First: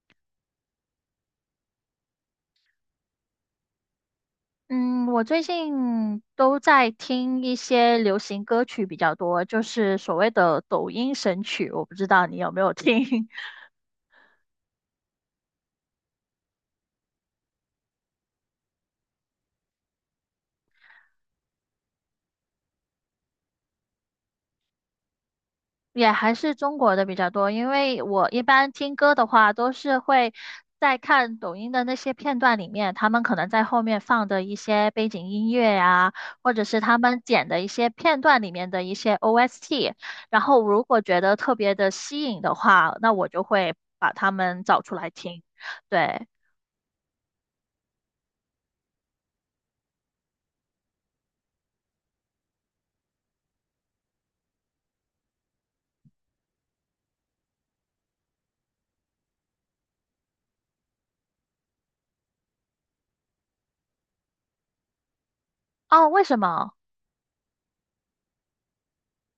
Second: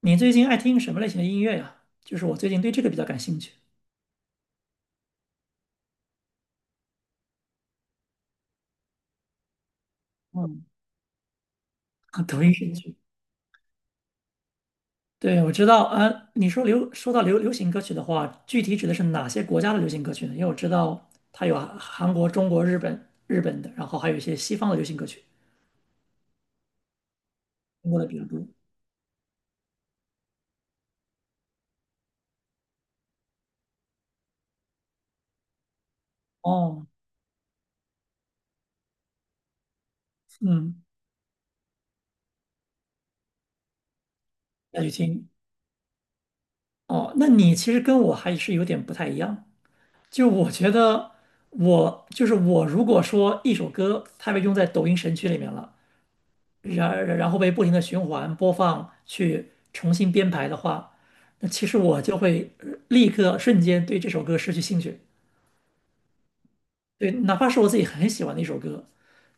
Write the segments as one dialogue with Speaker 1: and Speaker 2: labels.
Speaker 1: 你最近爱听什么类型的音乐呀？就是我最近对这个比较感兴趣。
Speaker 2: 嗯，我最近都在听一些流行歌曲比较多，就是所谓的
Speaker 1: 嗯，
Speaker 2: 抖音神曲，我不知道 你
Speaker 1: 抖
Speaker 2: 有
Speaker 1: 音
Speaker 2: 没有
Speaker 1: 神曲。
Speaker 2: 听。
Speaker 1: 对，我知道，啊，你说说到流行歌曲的话，具体指的是哪些国家的流行歌曲呢？因为我知道它有韩国、中国、日本的，然后还有一些西方的流行歌曲，
Speaker 2: 也还是中国的比较多，因
Speaker 1: 中国
Speaker 2: 为
Speaker 1: 的比较
Speaker 2: 我一
Speaker 1: 多。
Speaker 2: 般听歌的话都是会在看抖音的那些片段里面，他们可能在后面放的一些背景音乐呀，或者是
Speaker 1: 哦，
Speaker 2: 他们剪的一些片段里面的一些 OST，然后如
Speaker 1: 嗯，
Speaker 2: 果觉得特别的吸引的话，那我就会把它们找
Speaker 1: 那就
Speaker 2: 出来
Speaker 1: 听。
Speaker 2: 听。对。
Speaker 1: 哦，那你其实跟我还是有点不太一样。就我觉得我，就是我，如果说一首歌它被用在抖音神曲里面了。然后被不停的循环播放去重新编排的话，那其实我就会立刻瞬间对这首歌失去兴趣。
Speaker 2: 哦，为什么？
Speaker 1: 对，哪怕是我自己很喜欢的一首歌，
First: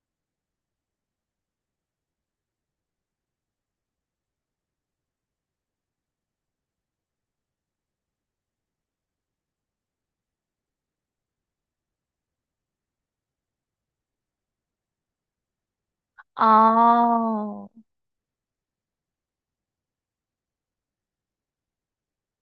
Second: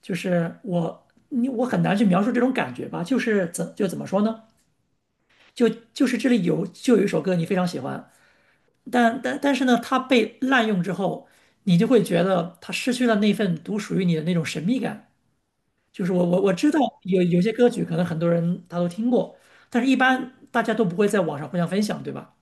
Speaker 1: 就是我很难去描述这种感觉吧，就是怎么说呢？就就是这里有一首歌你非常喜欢，但是呢，它被滥用之后，你就会觉得它失去了那份独属于你的那种神秘感。就是我知道有些
Speaker 2: 哦，
Speaker 1: 歌曲可能很多人他都听过，但是一般大家都不会在网上互相分享，对吧？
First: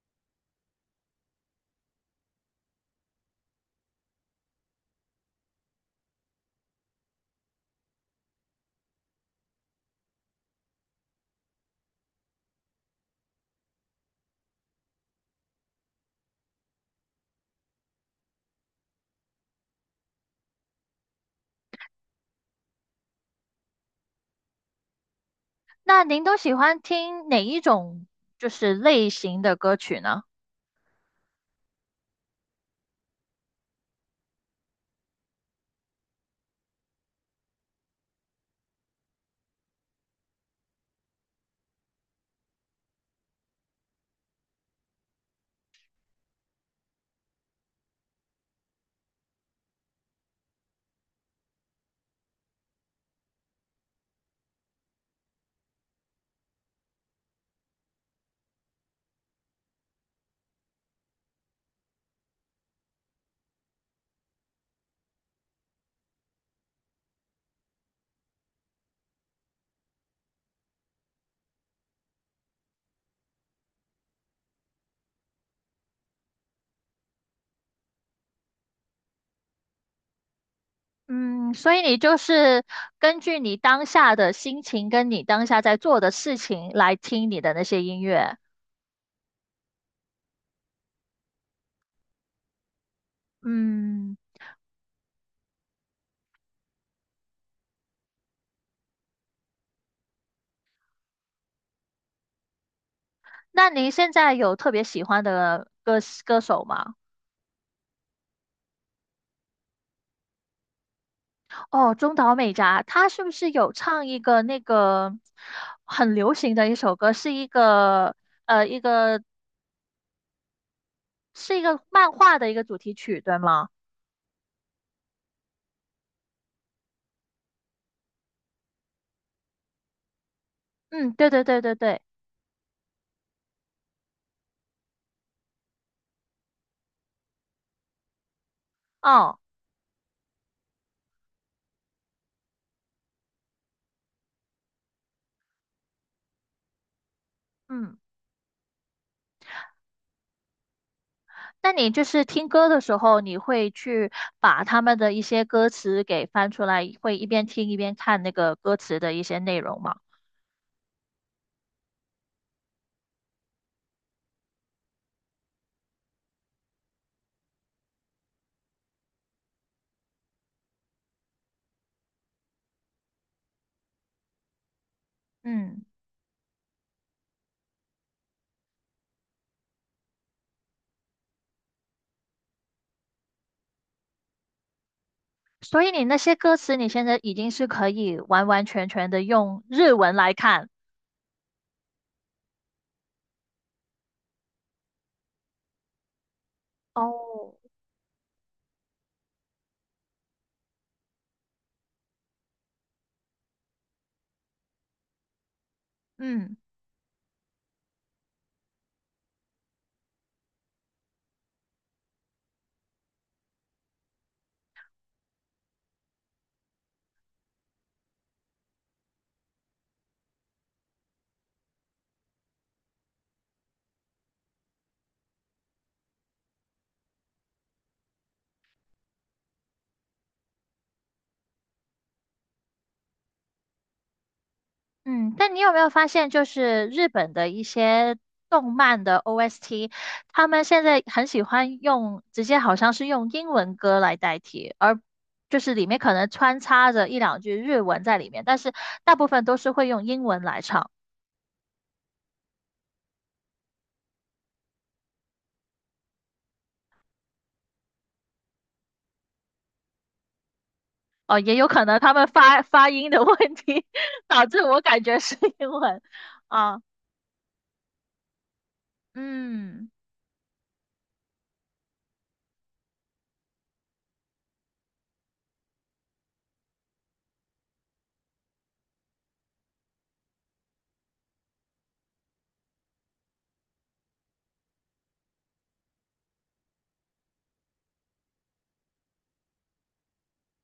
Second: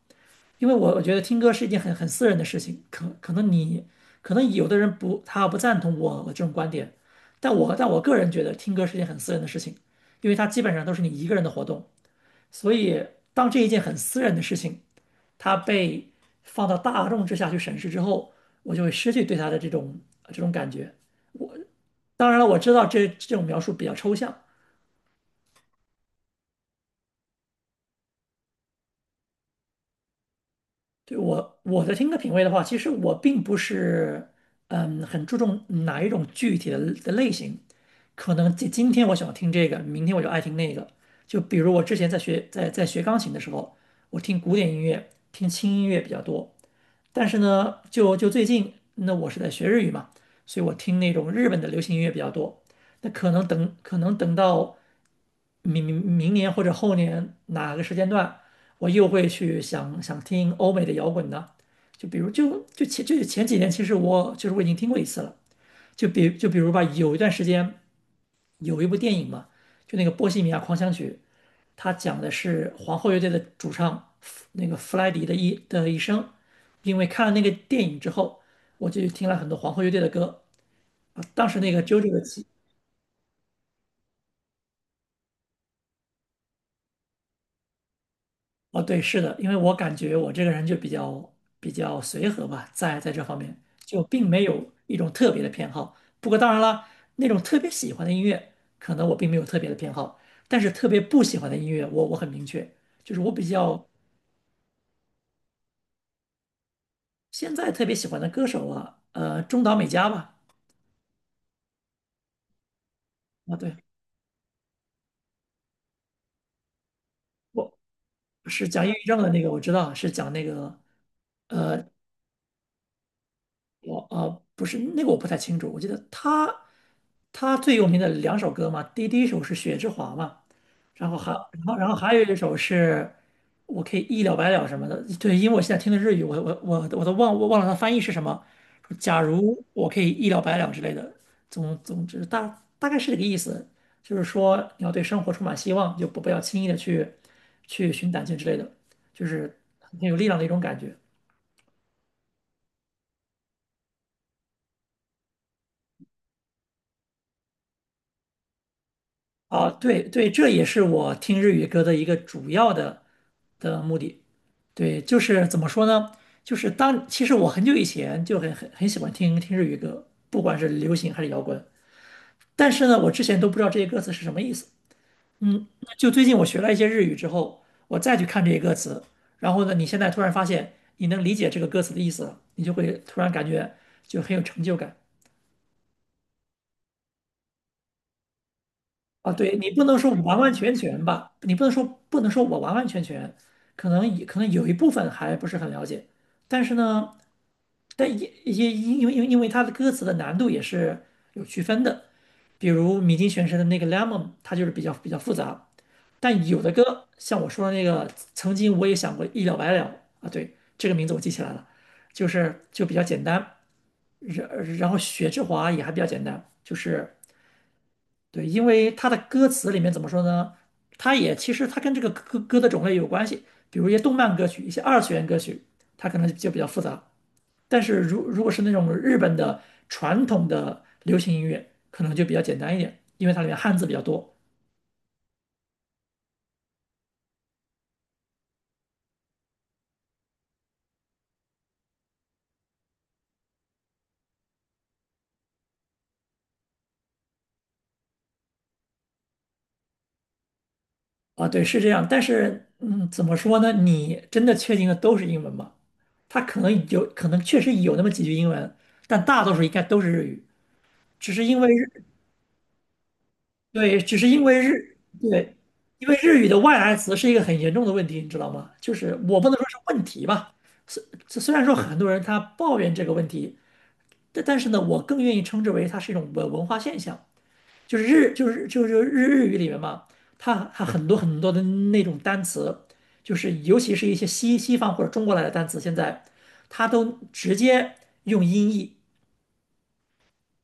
Speaker 1: 因为我觉得听歌是一件很私人的事情，可能有的人不他不赞同我这种观点，但我个人觉得听歌是一件很私人的事情，因为它基本上都是你一个人的活动，所以当这一件很私人的事情它被放到大众之下去审视之后，我就会失去对它的这种感觉。当然了，我知道这种描述比较抽象，
Speaker 2: 那您都喜欢听哪一种就是类型的歌曲呢？
Speaker 1: 对我的听歌品味的话，其实我并不是很注重哪一种具体的类型，可能今天我喜欢听这个，明天我就爱听那个。就比如我之前在学钢琴的时候，我听古典音乐、听轻音乐比较多，但是呢，就最近那我是在学日语嘛，所以我听那种日本的流行音乐比较多。那可能等到明年或者后年哪个时间段，我又会去想听欧美的摇滚呢？就比如就就前就前几年，其实我就是我已经听过一次了。就比如吧，有一段时间有一部电影嘛，就那个《波西米亚狂想曲》，它讲的是皇后乐队的主唱那个弗莱迪的一生。因为看了那个电影之后，我就听了很多皇后乐队的歌啊。当
Speaker 2: 嗯，
Speaker 1: 时那
Speaker 2: 所
Speaker 1: 个
Speaker 2: 以你
Speaker 1: JoJo
Speaker 2: 就
Speaker 1: 的骑。
Speaker 2: 是根据你当下的心情跟你当下在做的事情来听你的那些音乐。
Speaker 1: 哦，对，是的，因为我感觉我这个人就比较随和吧，在这方面就
Speaker 2: 嗯，
Speaker 1: 并没有一种特别的偏好。不过当然了，那种特别喜欢的音乐，可能我并没有特别的偏好，但是特别不喜欢的音乐我很明确，就是我比
Speaker 2: 那
Speaker 1: 较。
Speaker 2: 您现在有特别喜欢的歌手吗？
Speaker 1: 现在特别喜欢的歌手啊，中岛美嘉吧，
Speaker 2: 哦，中岛美嘉，她是不是
Speaker 1: 啊，
Speaker 2: 有
Speaker 1: 对，
Speaker 2: 唱一个那个很流行的一首歌，是一
Speaker 1: 我。
Speaker 2: 个
Speaker 1: 是
Speaker 2: 一
Speaker 1: 讲抑郁
Speaker 2: 个
Speaker 1: 症的那个，我知道是讲那个
Speaker 2: 是一个漫画的一个主题曲，对吗？
Speaker 1: 我不是那个我不太清楚，我记得他最有名的两首歌嘛，第一首是《雪之华》嘛，然
Speaker 2: 嗯，
Speaker 1: 后
Speaker 2: 对
Speaker 1: 还
Speaker 2: 对对
Speaker 1: 然
Speaker 2: 对
Speaker 1: 后然后
Speaker 2: 对，
Speaker 1: 还有一首是我可以一了百了什么的，对，因为我现在听的日语，我都忘了它翻译是什么，说假
Speaker 2: 哦，
Speaker 1: 如我可以一了百了之类的，总之大概是这个意思，就是说你要对生活充满希望，就不要轻易的去
Speaker 2: 嗯，
Speaker 1: 寻短见之类的，就是很有力量的一种感觉。
Speaker 2: 那你就是听歌的时候，你会去把他们的一些歌词给翻出来，会一边听一边看那个歌词的一些内
Speaker 1: 啊，
Speaker 2: 容吗？
Speaker 1: 对对，这也是我听日语歌的一个主要的目的。对，就是怎么说呢？就是当其实我很久以前就很喜欢听日语歌，不管是流行还是摇滚。但是呢，我之前都不知道这些歌词是什么意思。嗯，
Speaker 2: 嗯，
Speaker 1: 就最近我学了一些日语之后，我再去看这些歌词，然后呢，你现在突然发现你能理解这个歌词的意思了，你就会突然感觉就很有成就感。
Speaker 2: 所以你那些歌词，你现在已经是可以完完全全的
Speaker 1: 啊，对
Speaker 2: 用
Speaker 1: 你不
Speaker 2: 日
Speaker 1: 能说
Speaker 2: 文来
Speaker 1: 完完
Speaker 2: 看。
Speaker 1: 全全吧，你不能说我完完全全，可能有一部分还不是很了解，但是呢，
Speaker 2: 哦，
Speaker 1: 但也因为它的歌词的难度也是有区分的，比如米津玄师的那个《Lemon》，它就是比较复杂，但
Speaker 2: 嗯。
Speaker 1: 有的歌像我说的那个，曾经我也想过一了百了啊，对，这个名字我记起来了，就是比较简单，然后雪之华也还比较简单，就是。对，因为它的歌词里面怎么说呢？其实它跟这个歌的种类有关系，比如一些动漫歌曲、一些二次元歌曲，它可能就比较复杂。但是如果是那种日本的传统的流行音乐，可能就比较简单一点，因为它里面汉字比较多
Speaker 2: 嗯，但你有没有发现，就是日本的一些动漫的 OST,他们现在很喜欢用，直接好像是用英文歌来代替，而就是里面可能穿插着一两句日文在里面，但是大部分都是会用英文来唱。
Speaker 1: 啊。对，是这样。但是怎么说呢？你真的确定的都是英文吗？它可能确实有那么几句英文，但大多数应该都是日语，只
Speaker 2: 哦，
Speaker 1: 是
Speaker 2: 也
Speaker 1: 因
Speaker 2: 有
Speaker 1: 为
Speaker 2: 可能
Speaker 1: 日
Speaker 2: 他们发音的问题，
Speaker 1: 对，只 是因
Speaker 2: 导致
Speaker 1: 为
Speaker 2: 我
Speaker 1: 日，
Speaker 2: 感觉是
Speaker 1: 对，
Speaker 2: 英文。
Speaker 1: 因为日语的外
Speaker 2: 啊，
Speaker 1: 来词是一个很严重的问题，你知道吗？就是我不能说是
Speaker 2: 嗯，
Speaker 1: 问题吧，虽然说很多人他抱怨这个问题，但是呢，我更愿意称之为它是一种文化现象，就是日就是就是日日语里面嘛，它很多很多的那种单词，就是尤其是一些西方或者中国来的单词，现在它都直接用音译，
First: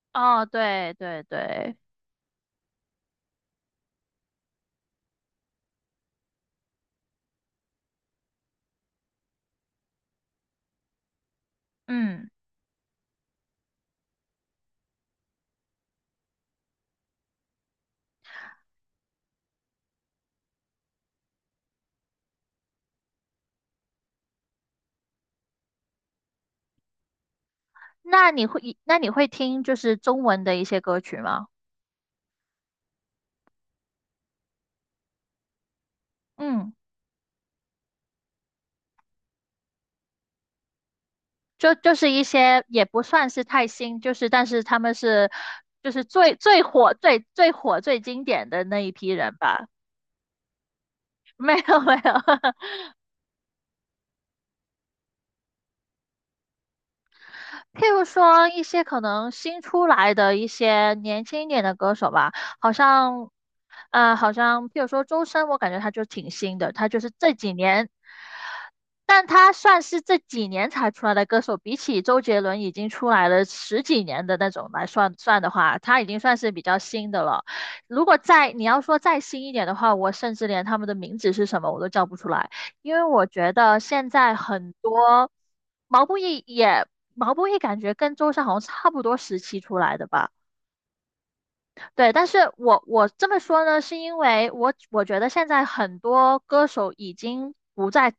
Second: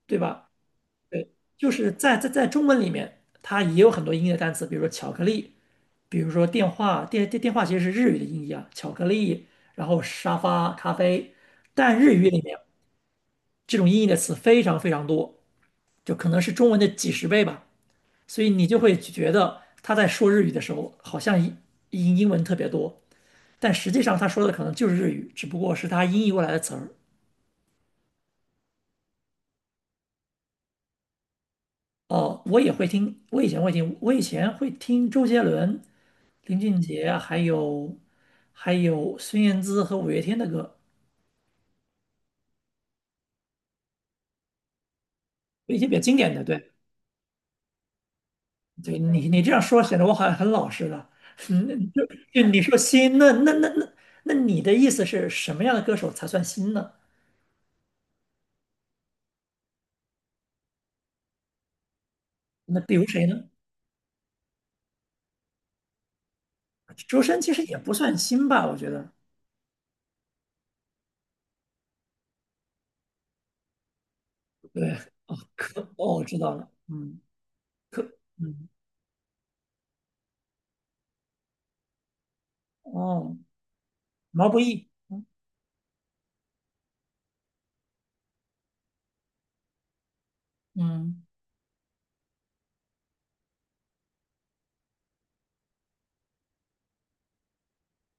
Speaker 1: 对
Speaker 2: 哦，
Speaker 1: 吧？
Speaker 2: 对对
Speaker 1: 对，就
Speaker 2: 对，
Speaker 1: 是在中文里面，它也有很多音译的单词，比如说巧克力。比如说电话，电话其实是日语的音译啊，巧克力，然后沙发、咖啡，但日语
Speaker 2: 嗯，
Speaker 1: 里面这种音译的词非常非常多，就可能是中文的几十倍吧，所以你就会觉得他在说日语的时候，好像英文特别多，但实际上他说的可能就是日语，只不过是他音译过来的词儿。
Speaker 2: 那你会，那你会听就是中文的一些歌曲吗？
Speaker 1: 哦，我也会听，我以前会听，我以前会听周杰伦、林
Speaker 2: 嗯。
Speaker 1: 俊杰，还有孙燕姿和五月天的歌，
Speaker 2: 就就是一些也不算是太新，就是但是他们是
Speaker 1: 一些
Speaker 2: 就
Speaker 1: 比较
Speaker 2: 是
Speaker 1: 经
Speaker 2: 最
Speaker 1: 典的，
Speaker 2: 最
Speaker 1: 对。
Speaker 2: 火最最火最经典的那一
Speaker 1: 对。
Speaker 2: 批
Speaker 1: 你，
Speaker 2: 人
Speaker 1: 你这样
Speaker 2: 吧。
Speaker 1: 说显得我好像很老实了。
Speaker 2: 没有
Speaker 1: 嗯，
Speaker 2: 没
Speaker 1: 就
Speaker 2: 有，
Speaker 1: 就你说新，那你的意思是什么样的歌手才算新呢？
Speaker 2: 譬如说一些可能新出来的一些年轻一点的歌手吧，好
Speaker 1: 那比如谁
Speaker 2: 像，
Speaker 1: 呢？
Speaker 2: 好像譬如说周深，我感觉他就挺新的，他就是
Speaker 1: 周
Speaker 2: 这
Speaker 1: 深
Speaker 2: 几
Speaker 1: 其实也
Speaker 2: 年，
Speaker 1: 不算新吧，我觉得。
Speaker 2: 但他算是这几年才出来的歌手，比起周杰伦已经出来了十几年的那种来
Speaker 1: 对，
Speaker 2: 算
Speaker 1: 哦，
Speaker 2: 算的话，他已
Speaker 1: 哦，
Speaker 2: 经
Speaker 1: 我
Speaker 2: 算
Speaker 1: 知
Speaker 2: 是
Speaker 1: 道
Speaker 2: 比
Speaker 1: 了，
Speaker 2: 较新
Speaker 1: 嗯，
Speaker 2: 的了。
Speaker 1: 可
Speaker 2: 如果再你
Speaker 1: 嗯
Speaker 2: 要说再新一点的话，我甚至连他们的名字是什么我都叫不出来。因为我
Speaker 1: 哦，
Speaker 2: 觉得现在
Speaker 1: 毛不
Speaker 2: 很
Speaker 1: 易，
Speaker 2: 多毛不易也毛不易感觉跟周深好像差不多时期出来的吧。
Speaker 1: 嗯，
Speaker 2: 对，但是我这么说呢，是因为我觉得现在很多歌手已经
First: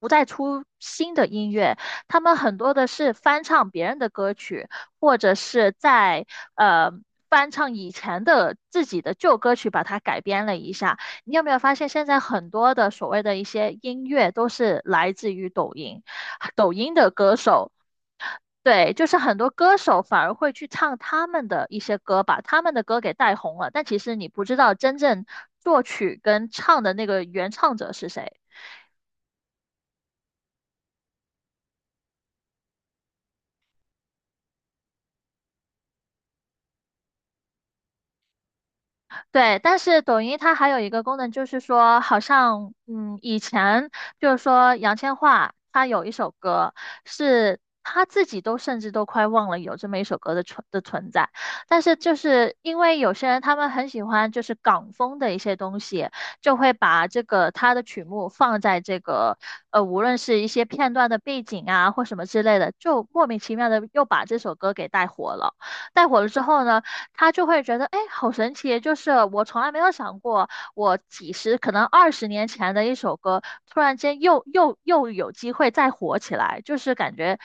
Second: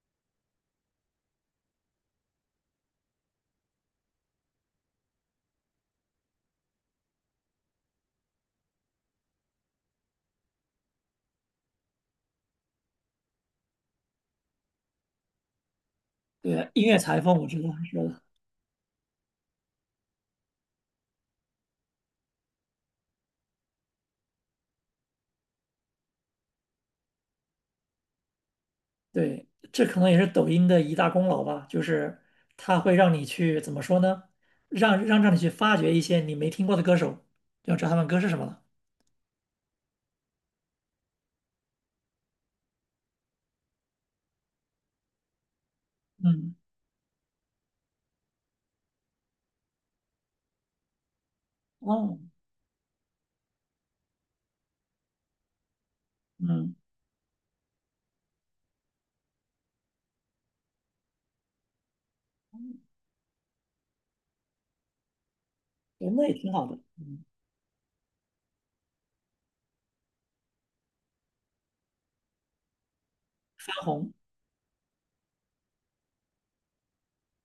Speaker 2: 不再出新的音乐，他们很多的是翻唱别人的歌曲，或者是在呃翻唱以前的自己的旧歌曲，把它改编了一下。你有没有发现，现在很多的所谓的一些音乐都是来自于抖音，
Speaker 1: 对，
Speaker 2: 抖
Speaker 1: 音
Speaker 2: 音
Speaker 1: 乐
Speaker 2: 的
Speaker 1: 裁
Speaker 2: 歌
Speaker 1: 缝我知道
Speaker 2: 手。
Speaker 1: 是的，
Speaker 2: 对，就是很多歌手反而会去唱他们的一些歌，把他们的歌给带红了，但其实你不知道真正作曲跟唱的那个原唱者是谁。
Speaker 1: 对，这可能也是抖音的一大功劳吧，就是它会让你去怎么说呢？让你去发掘一些你没听过的歌手，要知道他们歌是什么了。
Speaker 2: 对，但是抖音它还有一个功能，就是说，好像嗯，以前就是说杨千嬅她有一首
Speaker 1: 嗯，
Speaker 2: 歌，是她自己都甚至都快忘了有这么一首歌的存在，但是就
Speaker 1: 哦，
Speaker 2: 是因为有些人他们很喜欢就是港风的一些东西，就会
Speaker 1: 嗯，
Speaker 2: 把这个他的曲目放在这个无论是一些片段的背景啊或什么之类的，就莫名其妙的又把这首歌给带火了。带
Speaker 1: 对，
Speaker 2: 火
Speaker 1: 那
Speaker 2: 了
Speaker 1: 也
Speaker 2: 之
Speaker 1: 挺
Speaker 2: 后
Speaker 1: 好的，
Speaker 2: 呢？
Speaker 1: 嗯，
Speaker 2: 他就会觉得，哎，好神奇！就是我从来没有想过，我几十可能20年前的一首歌，
Speaker 1: 翻
Speaker 2: 突然
Speaker 1: 红，
Speaker 2: 间又有机会再火起来，就是感觉，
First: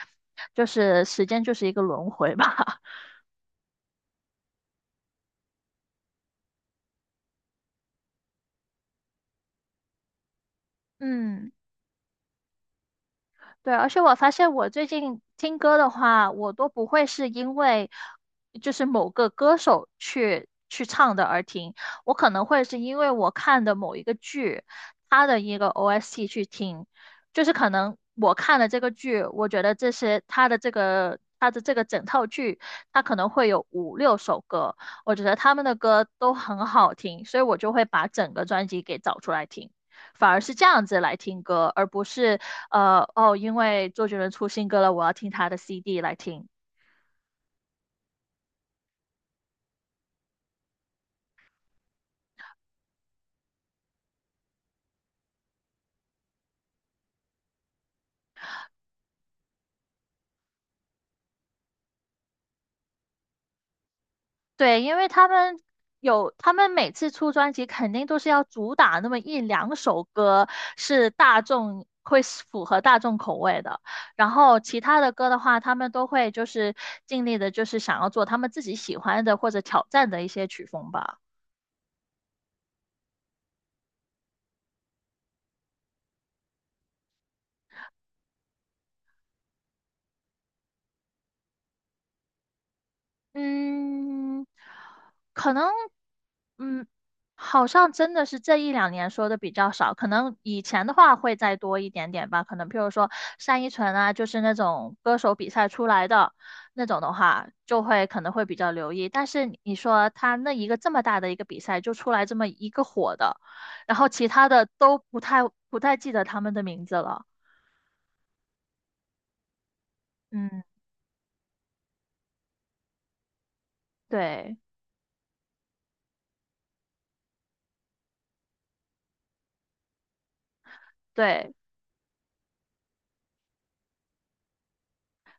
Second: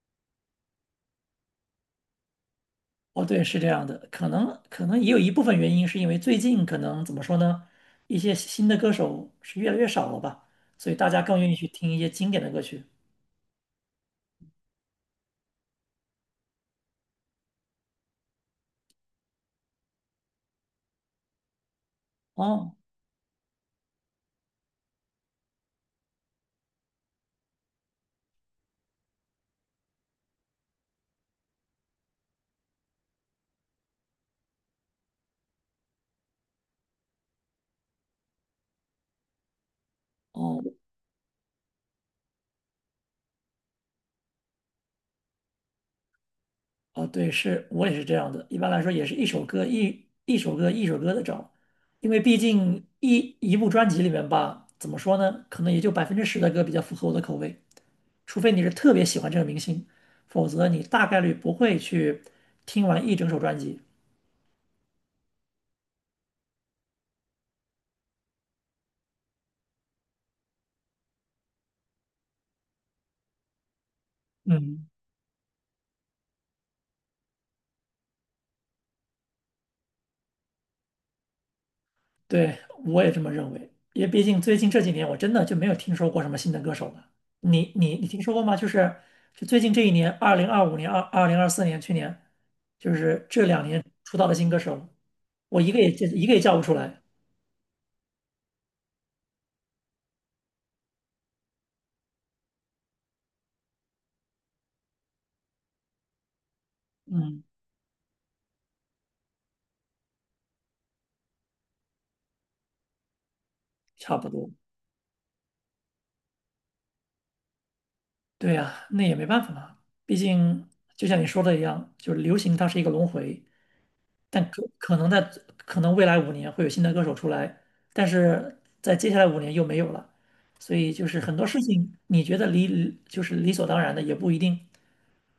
Speaker 2: 就是时间就是一个轮回吧。
Speaker 1: 哦，对，是这样的，可能也有一部分原因是因为最近可能怎么说呢，一些新的歌手是越来越少了吧，所以大家更愿
Speaker 2: 嗯，
Speaker 1: 意去听一些经典的歌曲。
Speaker 2: 对，而且我发现我最近听歌的话，我都不会是因为就是某个歌手去唱的而听，我可能会
Speaker 1: 哦，
Speaker 2: 是因为我看的某一个剧，它的一个 OST 去听，就是可能我看了这个剧，我觉得这些它的这个整套剧，它可能会有五六首歌，我觉得他们的歌都很好听，所以我就会把整个专辑给找出来听。反而是
Speaker 1: 哦，
Speaker 2: 这样子来听歌，而不是哦，因为周杰伦出新歌了，我要听他的 CD 来听。
Speaker 1: 哦，对，是我也是这样的，一般来说也是一首歌一首歌的找，因为毕竟一部专辑里面吧，怎么说呢，可能也就10%的歌比较符合我的口味，除非你是特别喜欢这个明星，否则你大概率不会去听完一整首专辑。
Speaker 2: 对，因为他们有，他们每次出专辑肯定都是要主打那么一两首歌是大众会是符合大众口味的，然后其
Speaker 1: 嗯，
Speaker 2: 他的歌的话，他们都会就是尽力的，就是想要做他们自己喜欢的或者挑战的一些曲风吧。
Speaker 1: 对，我也这么认为，因为毕竟最近这几年我真的就没有听说过什么新的歌手了。你听说过吗？就是就最近这一年，2025年、二零二四年，去年就是这2年出道的
Speaker 2: 嗯，
Speaker 1: 新歌手，
Speaker 2: 可
Speaker 1: 我
Speaker 2: 能，
Speaker 1: 一个也一个也叫不出
Speaker 2: 嗯，
Speaker 1: 来。
Speaker 2: 好像真的是这一两年说的比较少，可能以前的话会再多一点点吧。可能譬如说单依纯啊，就是那种歌手比赛出来的那种的
Speaker 1: 嗯，
Speaker 2: 话，就会可能会比较留意。但是你说他那一个这么大的一个比赛就出来这么一个火的，然后
Speaker 1: 差
Speaker 2: 其
Speaker 1: 不
Speaker 2: 他
Speaker 1: 多。
Speaker 2: 的都不太记得他们的名字了。
Speaker 1: 对呀，那也没办法嘛，毕
Speaker 2: 嗯，
Speaker 1: 竟就像你说的一样，就是流行它是一个轮回，但
Speaker 2: 对
Speaker 1: 可能未来5年会有新的歌手出来，但是在接下来5年又没有了，所以就是很多
Speaker 2: 对。
Speaker 1: 事情你觉得理就是理所当然的也不一定。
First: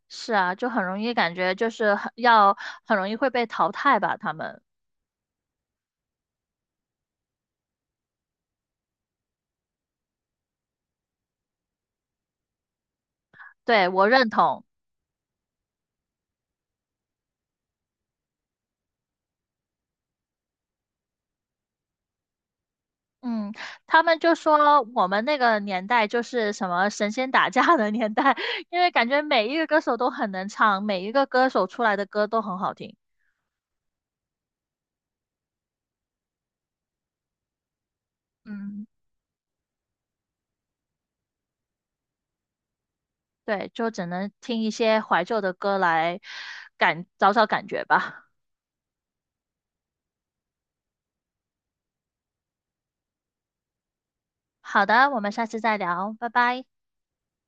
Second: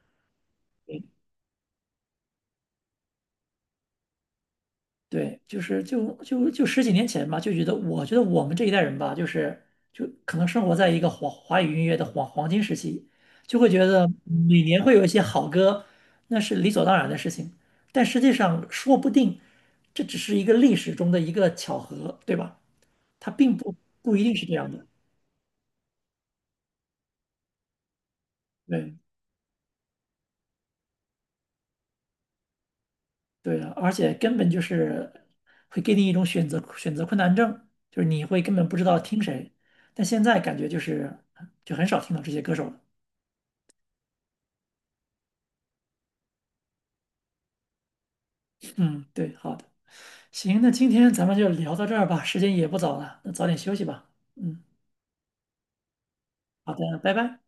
Speaker 2: 是啊，就很容
Speaker 1: 对，
Speaker 2: 易感觉很容易会被淘汰吧，他们。
Speaker 1: 对就是就就就十几年前吧，就觉得我觉得我们这一代人吧，就是就可能生活在一个华华语音乐的黄黄金时期，就会觉
Speaker 2: 对，我
Speaker 1: 得
Speaker 2: 认
Speaker 1: 每
Speaker 2: 同。
Speaker 1: 年会有一些好歌，那是理所当然的事情。但实际上，说不定这只是一个历史中的一个巧合，对吧？它
Speaker 2: 嗯，
Speaker 1: 并不
Speaker 2: 他
Speaker 1: 不
Speaker 2: 们
Speaker 1: 一
Speaker 2: 就
Speaker 1: 定是这样
Speaker 2: 说
Speaker 1: 的。
Speaker 2: 我们那个年代就是什么神仙打架的年代，因为
Speaker 1: 对
Speaker 2: 感觉每一个歌手都很能唱，每一个歌手出来的歌都很好听。
Speaker 1: 对的，而且根本就是会给你一种选择困难症，就是你会根本不知
Speaker 2: 嗯，
Speaker 1: 道听谁。但现在感觉就是很少听到这些歌手了。
Speaker 2: 对，就只能听一些怀旧的歌来找找感觉吧。
Speaker 1: 嗯，对，好的，行，那今天咱们就聊到这儿吧，时间也不早了，那早点休息吧。嗯，
Speaker 2: 好的，我们下次再聊，拜拜。
Speaker 1: 好的，拜拜。